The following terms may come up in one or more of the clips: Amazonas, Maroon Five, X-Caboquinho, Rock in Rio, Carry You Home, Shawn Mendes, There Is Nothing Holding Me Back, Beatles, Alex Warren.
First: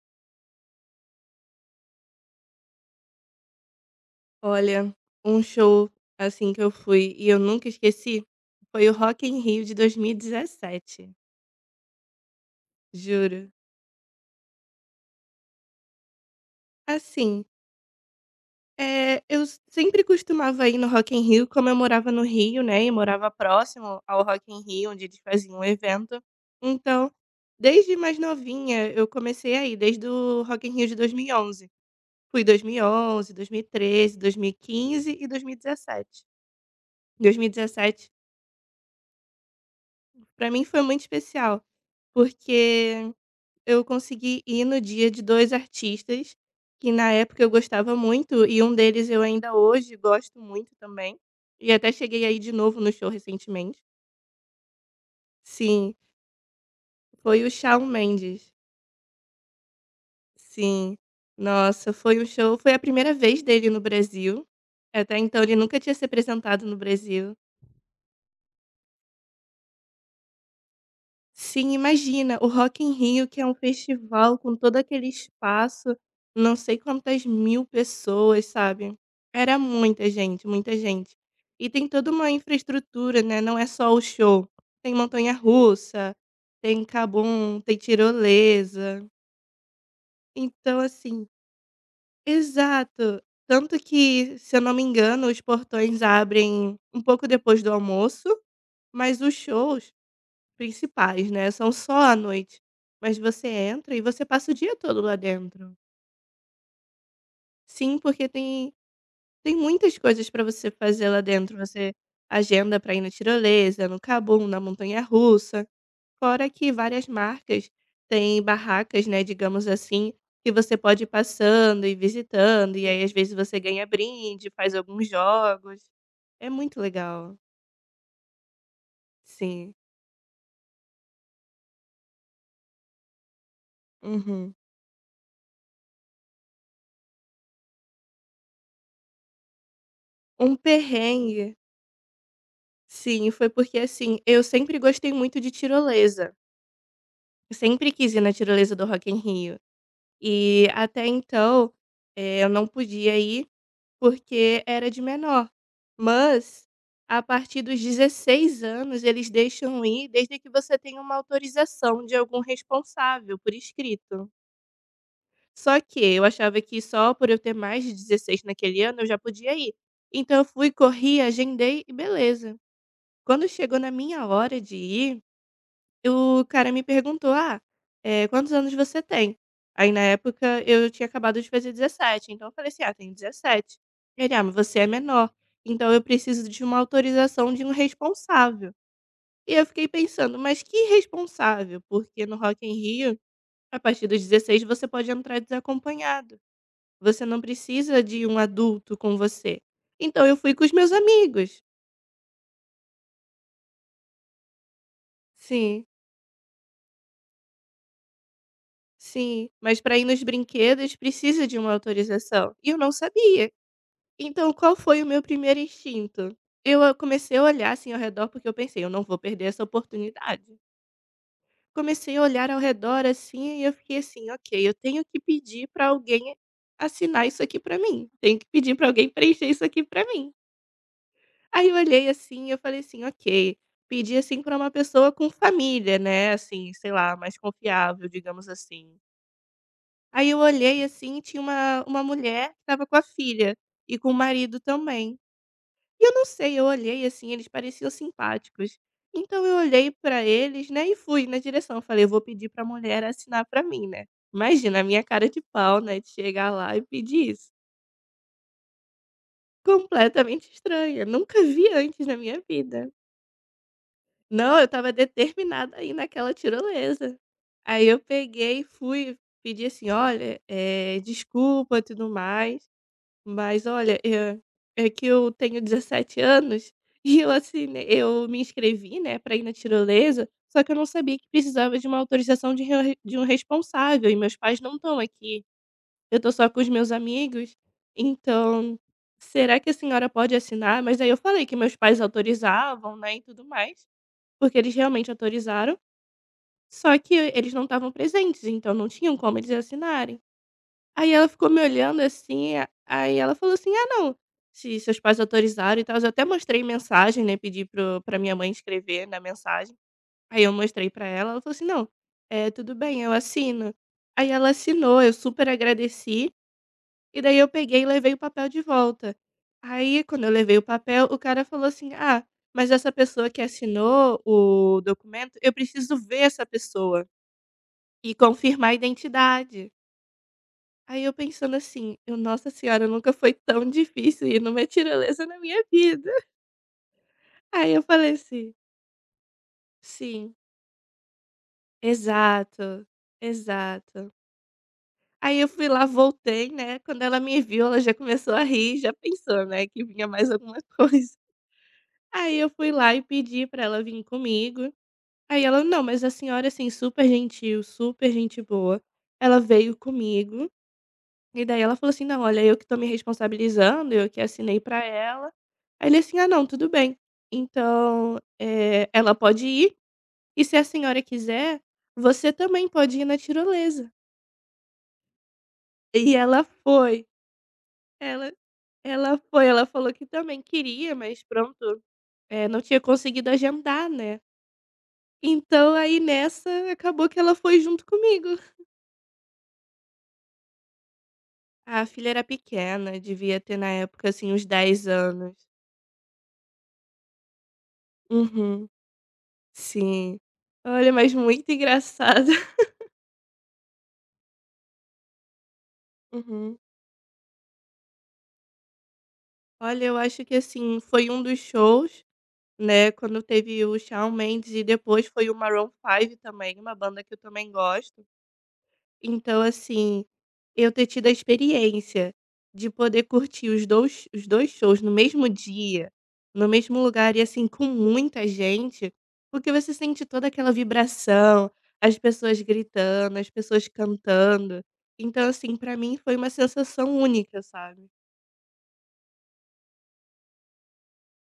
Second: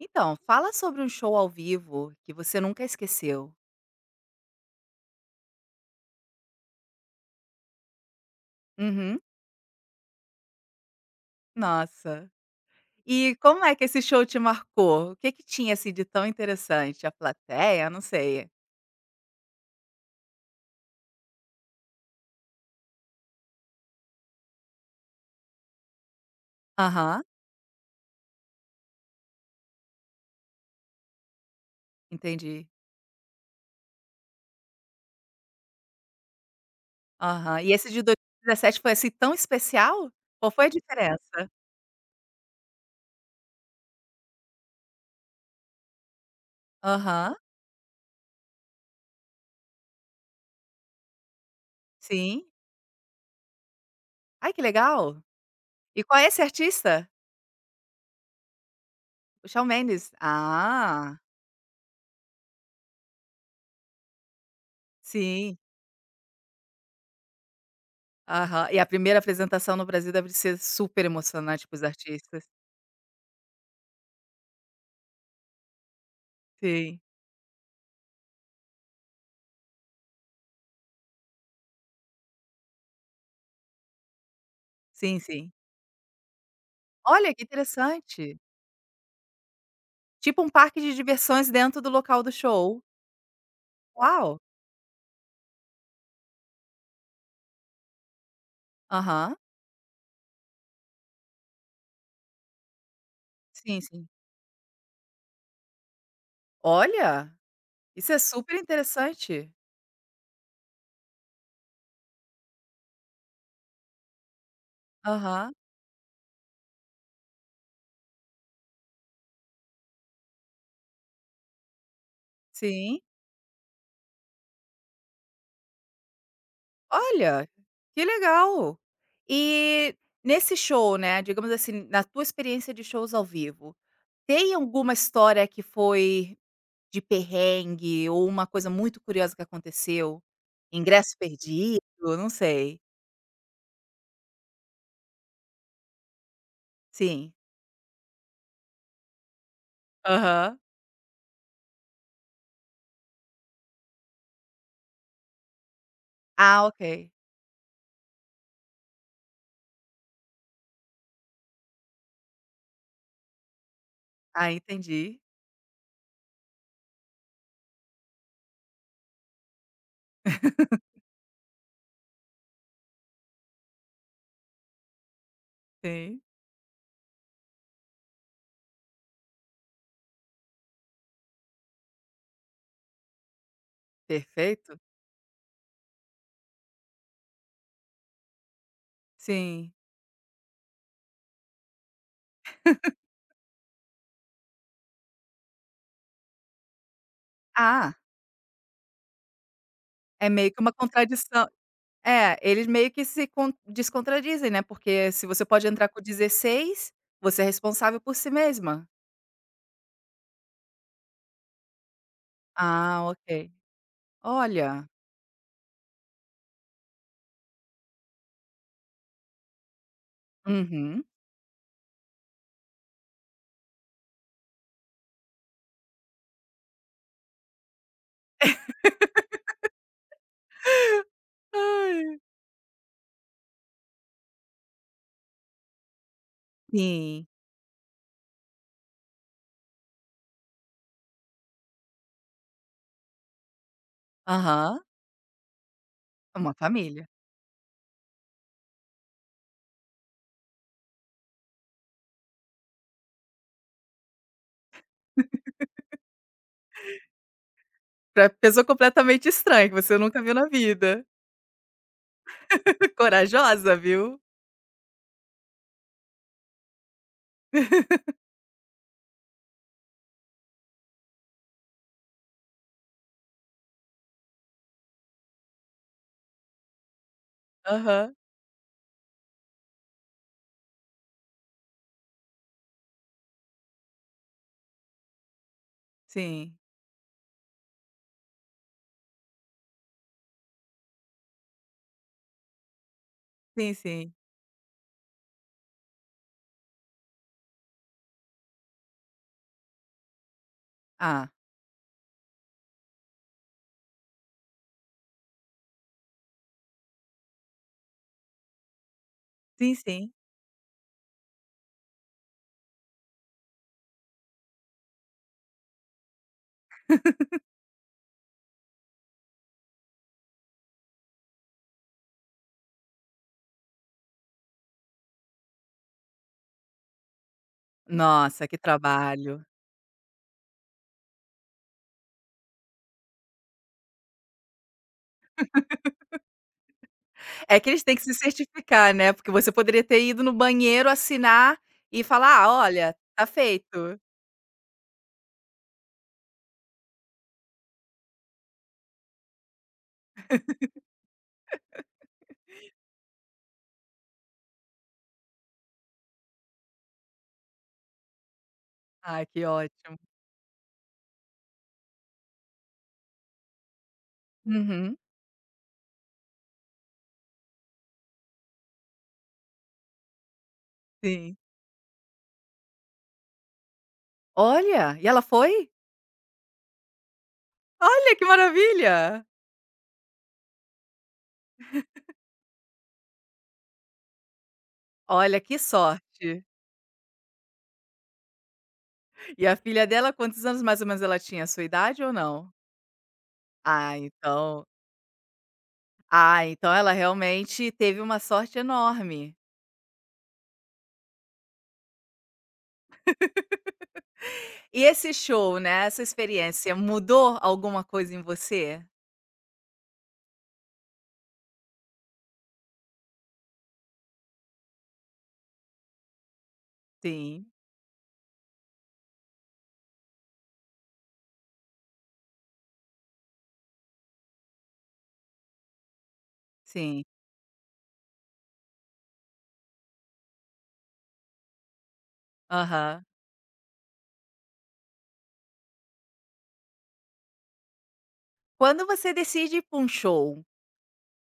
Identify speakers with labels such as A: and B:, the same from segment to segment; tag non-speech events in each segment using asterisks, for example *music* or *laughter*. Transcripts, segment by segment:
A: Então, fala sobre um show ao vivo que você nunca esqueceu.
B: Olha, um show, assim, que eu fui e eu nunca esqueci, foi o
A: Uhum.
B: Rock in Rio de 2017,
A: Nossa. E
B: juro.
A: como é que esse show te marcou? O que tinha, assim, de tão interessante? A
B: Assim,
A: plateia? Não sei.
B: sempre costumava ir no Rock in Rio, como eu morava no Rio, né, e morava próximo ao Rock in Rio, onde eles faziam o evento. Então,
A: Aham,
B: desde mais novinha, eu comecei a ir, desde o Rock in Rio de 2011. Fui
A: entendi.
B: 2011, 2013, 2015 e 2017.
A: Aham. E esse de
B: 2017,
A: 2017 foi, assim, tão especial? Qual
B: pra mim
A: foi a
B: foi muito
A: diferença?
B: especial, porque eu consegui ir no dia de 2 artistas que na
A: Aham,
B: época eu gostava muito e um deles eu ainda hoje gosto muito também, e até cheguei a ir
A: sim.
B: de novo no show recentemente.
A: Ai, que legal.
B: Sim,
A: E qual é esse artista?
B: foi o Shawn Mendes.
A: O Shawn Mendes.
B: Sim.
A: Ah,
B: Nossa, foi um show, foi a primeira vez dele no Brasil, até então ele
A: sim.
B: nunca tinha se apresentado no Brasil.
A: Aham. E a primeira apresentação no Brasil deve ser super emocionante
B: Sim,
A: para os
B: imagina,
A: artistas.
B: o Rock in Rio, que é um festival com todo aquele espaço, não sei
A: Sim,
B: quantas mil pessoas, sabe. Era muita gente, muita gente. E tem toda uma infraestrutura, né, não é só o show. Tem
A: sim, sim.
B: montanha-russa, tem
A: Olha, que
B: Kabum, tem
A: interessante.
B: tirolesa.
A: Tipo um parque
B: Então,
A: de
B: assim,
A: diversões dentro do local do show.
B: exato. Tanto
A: Uau!
B: que, se eu não me engano, os portões abrem um pouco depois do almoço, mas os
A: Aham.
B: shows principais, né, são só à noite, mas você
A: Sim,
B: entra e
A: sim.
B: você passa o dia todo lá dentro.
A: Olha,
B: Sim,
A: isso é
B: porque
A: super
B: tem
A: interessante.
B: muitas coisas para você fazer lá dentro. Você agenda para ir na tirolesa, no Cabum, na montanha
A: Aham,
B: russa, fora que várias marcas têm barracas, né, digamos assim, que você pode ir passando e visitando, e
A: sim.
B: aí às vezes você ganha brinde, faz alguns jogos. É muito legal.
A: Olha, que legal.
B: Sim.
A: E nesse show, né, digamos assim, na tua experiência de shows ao vivo, tem
B: Uhum.
A: alguma história que foi de perrengue ou uma coisa muito curiosa que aconteceu?
B: Um
A: Ingresso
B: perrengue?
A: perdido, não sei.
B: Sim, foi porque, assim, eu sempre gostei muito de tirolesa.
A: Sim.
B: Eu sempre quis ir na tirolesa do Rock in Rio.
A: Aham.
B: E até então, eu não podia ir porque era de menor.
A: Ah,
B: Mas
A: ok.
B: a partir dos 16 anos eles deixam ir desde que você tenha uma autorização de algum responsável por escrito.
A: Ah, entendi.
B: Só que eu achava que só por eu ter mais de 16 naquele ano eu já podia ir. Então eu fui, corri, agendei e beleza. Quando chegou na minha hora de ir,
A: Sim.
B: o cara me perguntou: "Ah, quantos anos você tem?" Aí na época eu tinha acabado de fazer 17, então eu falei assim: "Ah, tenho 17." Ele: "Ah, mas
A: Perfeito?
B: você é menor, então eu preciso de uma autorização de um responsável." E eu
A: Sim.
B: fiquei pensando: "Mas que responsável?" Porque no Rock in Rio, a partir dos 16 você pode entrar desacompanhado, você não
A: Ah,
B: precisa de um adulto com você. Então
A: é
B: eu
A: meio
B: fui
A: que
B: com os
A: uma
B: meus
A: contradição
B: amigos.
A: é, eles meio que se con descontradizem, né, porque se você pode
B: Sim.
A: entrar com 16 você é responsável por si mesma.
B: Sim, mas para ir nos brinquedos precisa de uma autorização, e eu não
A: Ah, ok.
B: sabia. Então qual
A: Olha.
B: foi o meu primeiro instinto? Eu a comecei a olhar, assim, ao redor, porque eu pensei: "Eu não vou perder essa oportunidade."
A: Uhum.
B: Comecei a olhar ao redor, assim, e eu fiquei assim: "Ok, eu tenho que pedir para alguém assinar isso aqui para mim, tenho que pedir para alguém preencher isso aqui para mim." Aí eu olhei
A: Ai.
B: assim, e eu falei assim: "Ok", pedi assim para uma pessoa com família, né, assim, sei lá,
A: Sim.
B: mais confiável, digamos assim. Aí eu olhei, assim, e tinha uma mulher que estava com a filha e com o marido
A: Aham.
B: também. E eu não
A: É uma
B: sei, eu
A: família.
B: olhei, assim, eles pareciam simpáticos. Então eu olhei pra eles, né, e fui na direção, falei: "Eu vou pedir pra mulher assinar pra mim, né." Imagina a minha cara de pau, né, de chegar lá e pedir isso.
A: Pra pessoa completamente estranha, que você nunca viu na
B: Completamente
A: vida.
B: estranha, nunca vi antes na minha vida.
A: *laughs* Corajosa, viu?
B: Não, eu estava determinada a ir naquela tirolesa. Aí eu peguei e fui, pedi assim: "Olha, desculpa, tudo mais. Mas olha, é que eu tenho 17 anos *laughs* e
A: Aham.
B: eu me inscrevi, né, para ir na tirolesa, só que eu não sabia que precisava de uma autorização de um responsável e meus pais não estão aqui. Eu tô só
A: Sim.
B: com os meus amigos, então, será que a senhora pode assinar?" Mas aí eu falei que meus pais autorizavam, né, e tudo
A: Sim,
B: mais,
A: sim.
B: porque eles realmente autorizaram, só que eles não estavam presentes, então não tinham como eles assinarem. Aí ela
A: Ah.
B: ficou me olhando assim, a aí ela falou assim: "Ah, não, se seus pais autorizaram e tal." Eu até mostrei mensagem, né, pedi para o pra minha mãe escrever na
A: Sim,
B: mensagem,
A: sim.
B: aí eu mostrei pra ela, ela falou assim: "Não, é tudo bem, eu assino." Aí ela assinou, eu super agradeci, e daí eu peguei e levei o papel de volta. Aí quando eu levei o papel, o cara falou assim: "Ah, mas essa pessoa que assinou o documento, eu preciso ver essa pessoa e
A: Nossa, que
B: confirmar a
A: trabalho.
B: identidade." Aí eu pensando assim, eu: "Nossa senhora, nunca foi tão difícil ir numa tirolesa na minha vida."
A: É que
B: Aí
A: eles
B: eu
A: têm que
B: falei
A: se
B: assim:
A: certificar, né, porque você poderia ter ido no
B: "Sim,
A: banheiro, assinar e falar: "Ah,
B: exato,
A: olha, tá feito".
B: exato." Aí eu fui lá, voltei, né, quando ela me viu, ela já começou a rir, já pensou, né, que vinha mais alguma *laughs* coisa. Aí eu fui lá e pedi pra ela vir comigo. Aí ela: "Não, mas a senhora, assim, super gentil, super gente boa."
A: Ah,
B: Ela
A: que
B: veio
A: ótimo.
B: comigo. E daí ela falou assim: "Não, olha, eu que tô me responsabilizando, eu que assinei pra
A: Uhum,
B: ela." Aí ele assim: "Ah, não, tudo bem. Então, ela pode ir, e se a senhora
A: sim.
B: quiser, você também pode ir na tirolesa."
A: Olha, e ela foi?
B: E ela foi.
A: Olha, que
B: Ela ela
A: maravilha!
B: foi, ela falou que também queria, mas pronto, não tinha conseguido agendar, né.
A: Olha, que
B: Então aí
A: sorte.
B: nessa, acabou que ela foi junto comigo.
A: E a filha dela, quantos anos mais ou menos ela tinha? A sua
B: A
A: idade
B: filha
A: ou
B: era
A: não?
B: pequena, devia ter na
A: Ah,
B: época, assim, uns
A: então
B: 10 anos.
A: ah, então ela realmente teve uma sorte
B: Uhum.
A: enorme.
B: Sim. Olha, mas muito engraçado. *laughs*
A: E esse show, né, essa
B: Uhum.
A: experiência mudou alguma coisa em você?
B: Olha, eu acho que, assim, foi um dos shows, né, quando teve o Shawn Mendes e depois foi o Maroon Five também, uma banda que eu
A: Sim,
B: também gosto. Então, assim, eu ter tido a experiência de poder curtir os 2 shows no mesmo dia, no mesmo
A: sim.
B: lugar e, assim, com muita gente, porque você sente toda aquela vibração, as pessoas
A: Aham.
B: gritando, as pessoas cantando. Então, assim, pra mim foi uma sensação única, sabe.
A: Quando você decide ir pra um show,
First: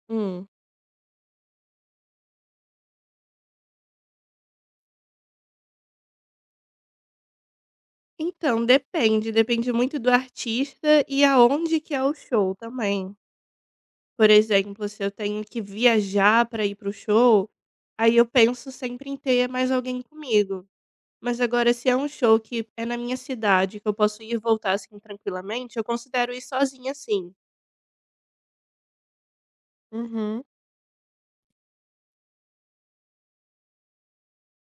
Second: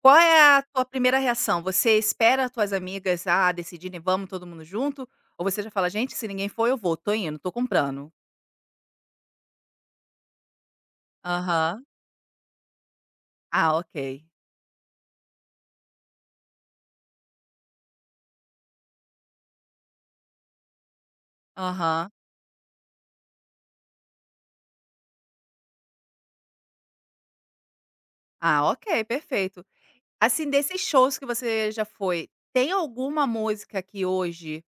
A: qual é
B: Hum.
A: a tua primeira reação? Você espera as tuas amigas, ah, decidirem, "Vamos todo mundo junto"? Ou você já fala: "Gente, se ninguém for, eu vou. Tô indo, tô comprando"?
B: Então, depende, depende muito do artista e aonde
A: Aham.
B: que é o show também.
A: Ah, ok.
B: Por exemplo, se eu tenho que viajar para ir para o show, aí eu penso sempre em ter mais alguém comigo. Mas agora, se é um
A: Aham.
B: show que é na minha cidade, que eu posso ir e voltar assim tranquilamente, eu considero ir sozinha, sim.
A: Ah, ok, perfeito.
B: Uhum.
A: Assim, desses shows que você já foi, tem alguma música que hoje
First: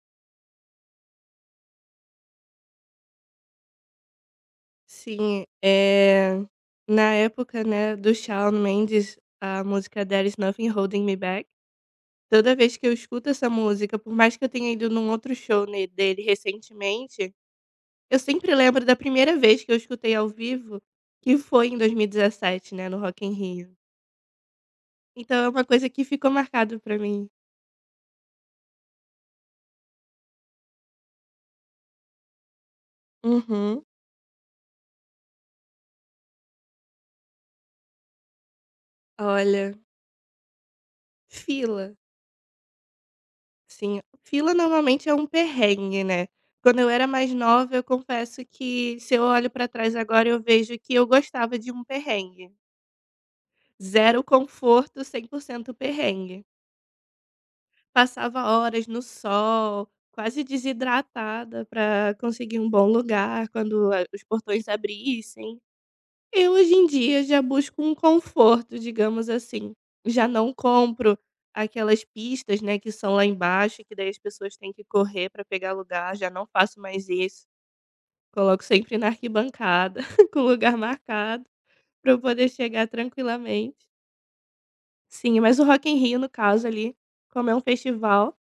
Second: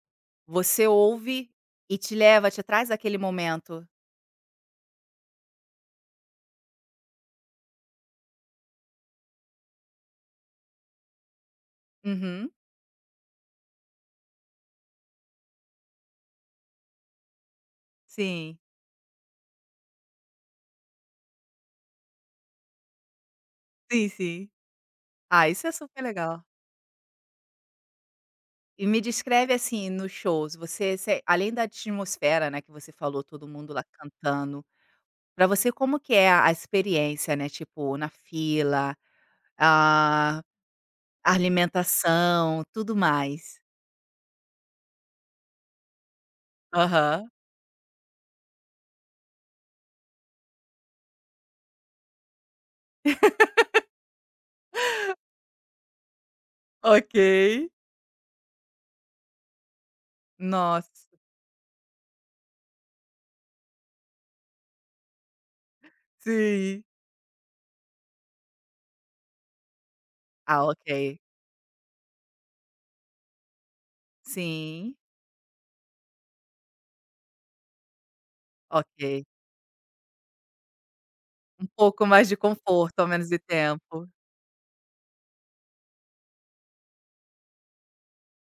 A: você ouve e te leva, te traz aquele momento?
B: Sim, na época, né, do Shawn Mendes, a música There Is Nothing Holding Me Back,
A: Uhum.
B: toda vez que eu escuto essa música, por mais que eu tenha ido num outro show ne dele recentemente, eu sempre
A: Sim.
B: lembro da primeira vez que eu escutei ao vivo, que foi em 2017, né, no Rock in Rio.
A: Sim, sim.
B: Então
A: Ah,
B: é uma
A: isso é
B: coisa
A: super
B: que ficou
A: legal.
B: marcado pra mim.
A: E me descreve, assim, nos shows, você além da atmosfera, né, que você falou, todo mundo lá
B: Uhum.
A: cantando, pra você como que é a experiência, né, tipo, na fila,
B: Olha,
A: a a
B: fila,
A: alimentação, tudo mais?
B: sim, fila normalmente é um perrengue, né. Quando eu era
A: Aham.
B: mais nova, eu confesso que, se eu olho pra trás agora, eu vejo que eu gostava de um perrengue. Zero conforto, 100% perrengue.
A: Ok.
B: Passava horas no sol, quase
A: Nossa.
B: desidratada para conseguir um bom lugar quando a os portões abrissem. Eu hoje
A: Sim.
B: em dia já busco um conforto, digamos assim. Já não
A: Ah, ok.
B: compro aquelas pistas, né, que são lá embaixo, que daí as pessoas têm que
A: Sim,
B: correr para pegar lugar, já não faço mais isso. Coloco sempre na
A: ok.
B: arquibancada, *laughs* com lugar marcado,
A: Um pouco
B: para eu
A: mais de
B: poder chegar
A: conforto, ao menos de
B: tranquilamente.
A: tempo.
B: Sim, mas o Rock in Rio, no caso ali, como é um festival,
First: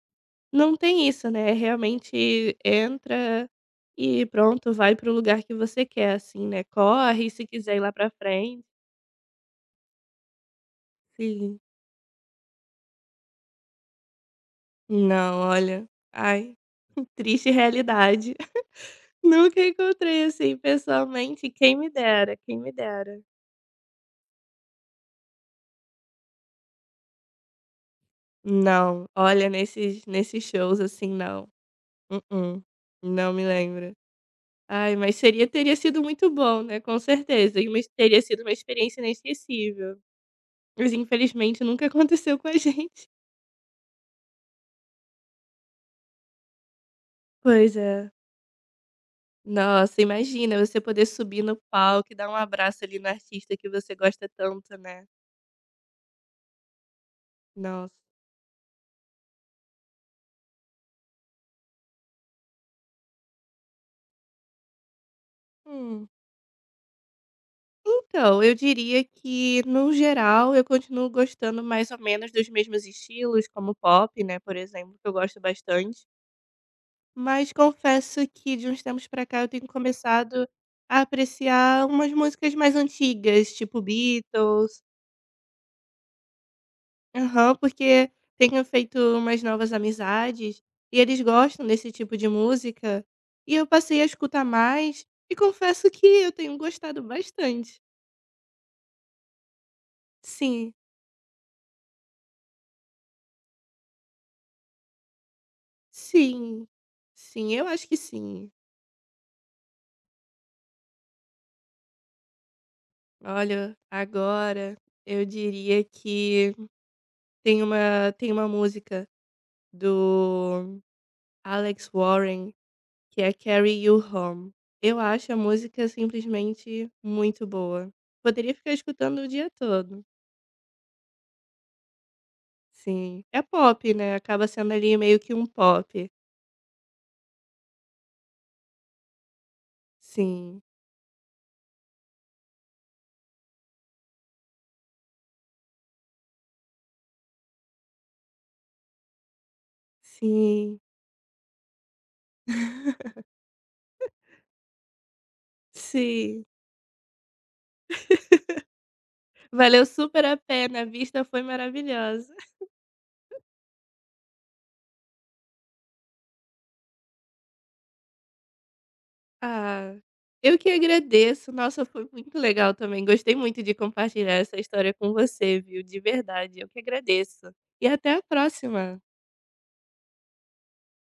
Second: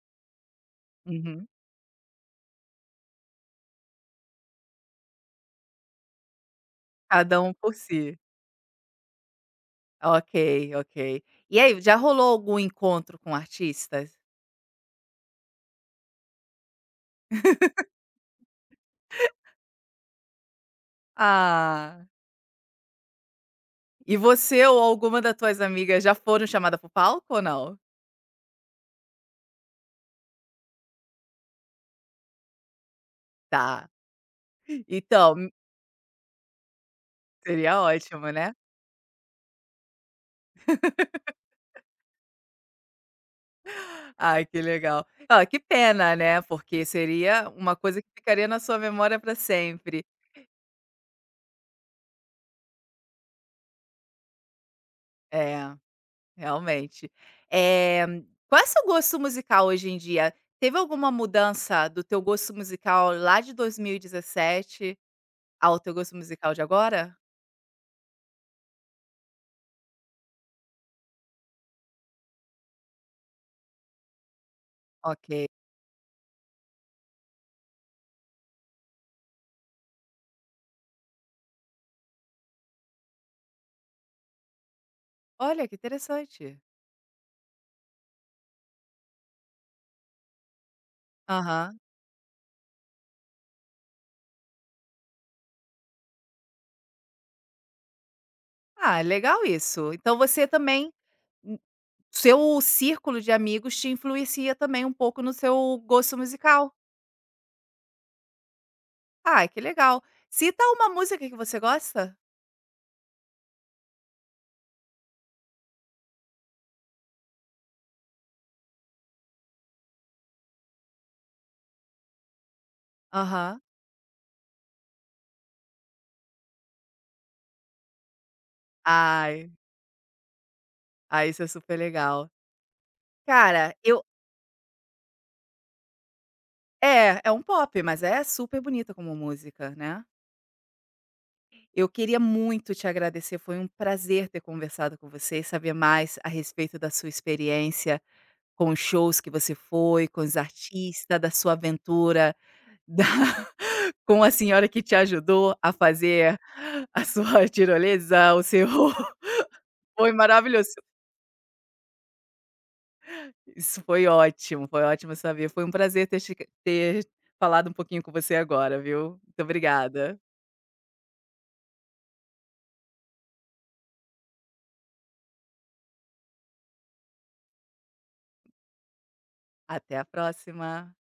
B: não tem isso,
A: Uhum.
B: né, realmente entra e pronto, vai pro lugar que você quer, assim, né, corre,
A: Cada
B: se
A: um por
B: quiser ir lá pra
A: si.
B: frente.
A: Ok, ok. E
B: Sim.
A: aí, já rolou algum encontro com artistas?
B: Não, olha, ai, *laughs* triste realidade. *laughs* Nunca encontrei assim pessoalmente, quem me
A: Ah,
B: dera, quem me dera.
A: e você ou alguma das tuas amigas já foram chamada para o palco ou não?
B: Não, olha, nesses shows, assim, não. Mm-mm, não me
A: Tá,
B: lembro. Ai, mas
A: então,
B: seria teria sido muito bom, né, com certeza, e uma
A: seria
B: teria
A: ótimo,
B: sido uma
A: né.
B: experiência inesquecível. Mas infelizmente nunca *laughs* aconteceu com a gente.
A: Ai, que legal. Ah, que pena, né, porque seria uma
B: Pois
A: coisa que
B: é.
A: ficaria na sua memória para
B: Nossa,
A: sempre.
B: imagina você poder subir no palco e dar um abraço ali no artista que você gosta tanto, né?
A: É, realmente.
B: Nossa.
A: Eh, Qual é o seu gosto musical hoje em dia? Teve alguma mudança do teu gosto musical lá de 2017 ao teu
B: Hum.
A: gosto musical de agora?
B: Então, eu diria que, no geral, eu continuo gostando mais ou menos dos mesmos estilos, como pop, né, por exemplo, que eu gosto
A: Ok.
B: bastante. Mas confesso que de uns tempos pra cá eu tenho começado a apreciar umas músicas mais antigas, tipo Beatles.
A: Olha, que interessante.
B: Aham, porque tenho feito umas novas amizades e eles gostam
A: Aham.
B: desse tipo de música, e eu passei a escutar mais e confesso que eu tenho gostado bastante.
A: Ah, legal isso. Então você
B: Sim,
A: também hum, seu círculo de amigos te influencia também um pouco no seu gosto
B: sim,
A: musical.
B: sim, eu acho que sim.
A: Ah, que legal. Cita uma música que você gosta.
B: Olha, agora eu diria que tem uma música do Alex Warren que é
A: Aham.
B: Carry You Home. Eu acho a música simplesmente muito boa. Poderia ficar escutando o dia
A: Ai,
B: todo.
A: ai, isso é super legal.
B: Sim. É
A: Cara,
B: pop,
A: eu
B: né, acaba sendo ali meio que um pop.
A: é, é um pop, mas é super bonita como música, né.
B: Sim,
A: Eu queria muito te agradecer, foi um prazer ter conversado com você e saber mais a respeito da sua experiência com os shows que você foi, com os
B: sim.
A: artistas da sua aventura, *laughs* da
B: *laughs*
A: Com a senhora que te ajudou a fazer
B: Sim.
A: a sua *laughs* tirolesa, o seu
B: *laughs*
A: *laughs*
B: Valeu
A: foi
B: super a
A: maravilhoso.
B: pena, a vista foi maravilhosa.
A: Isso foi ótimo saber. Foi um prazer ter chi ter falado um pouquinho com você agora, viu. Muito
B: Ah,
A: obrigada.
B: eu que agradeço. Nossa, foi muito legal também, gostei muito de compartilhar essa história com você, viu, de verdade, eu que agradeço. E até a próxima.
A: Até a próxima.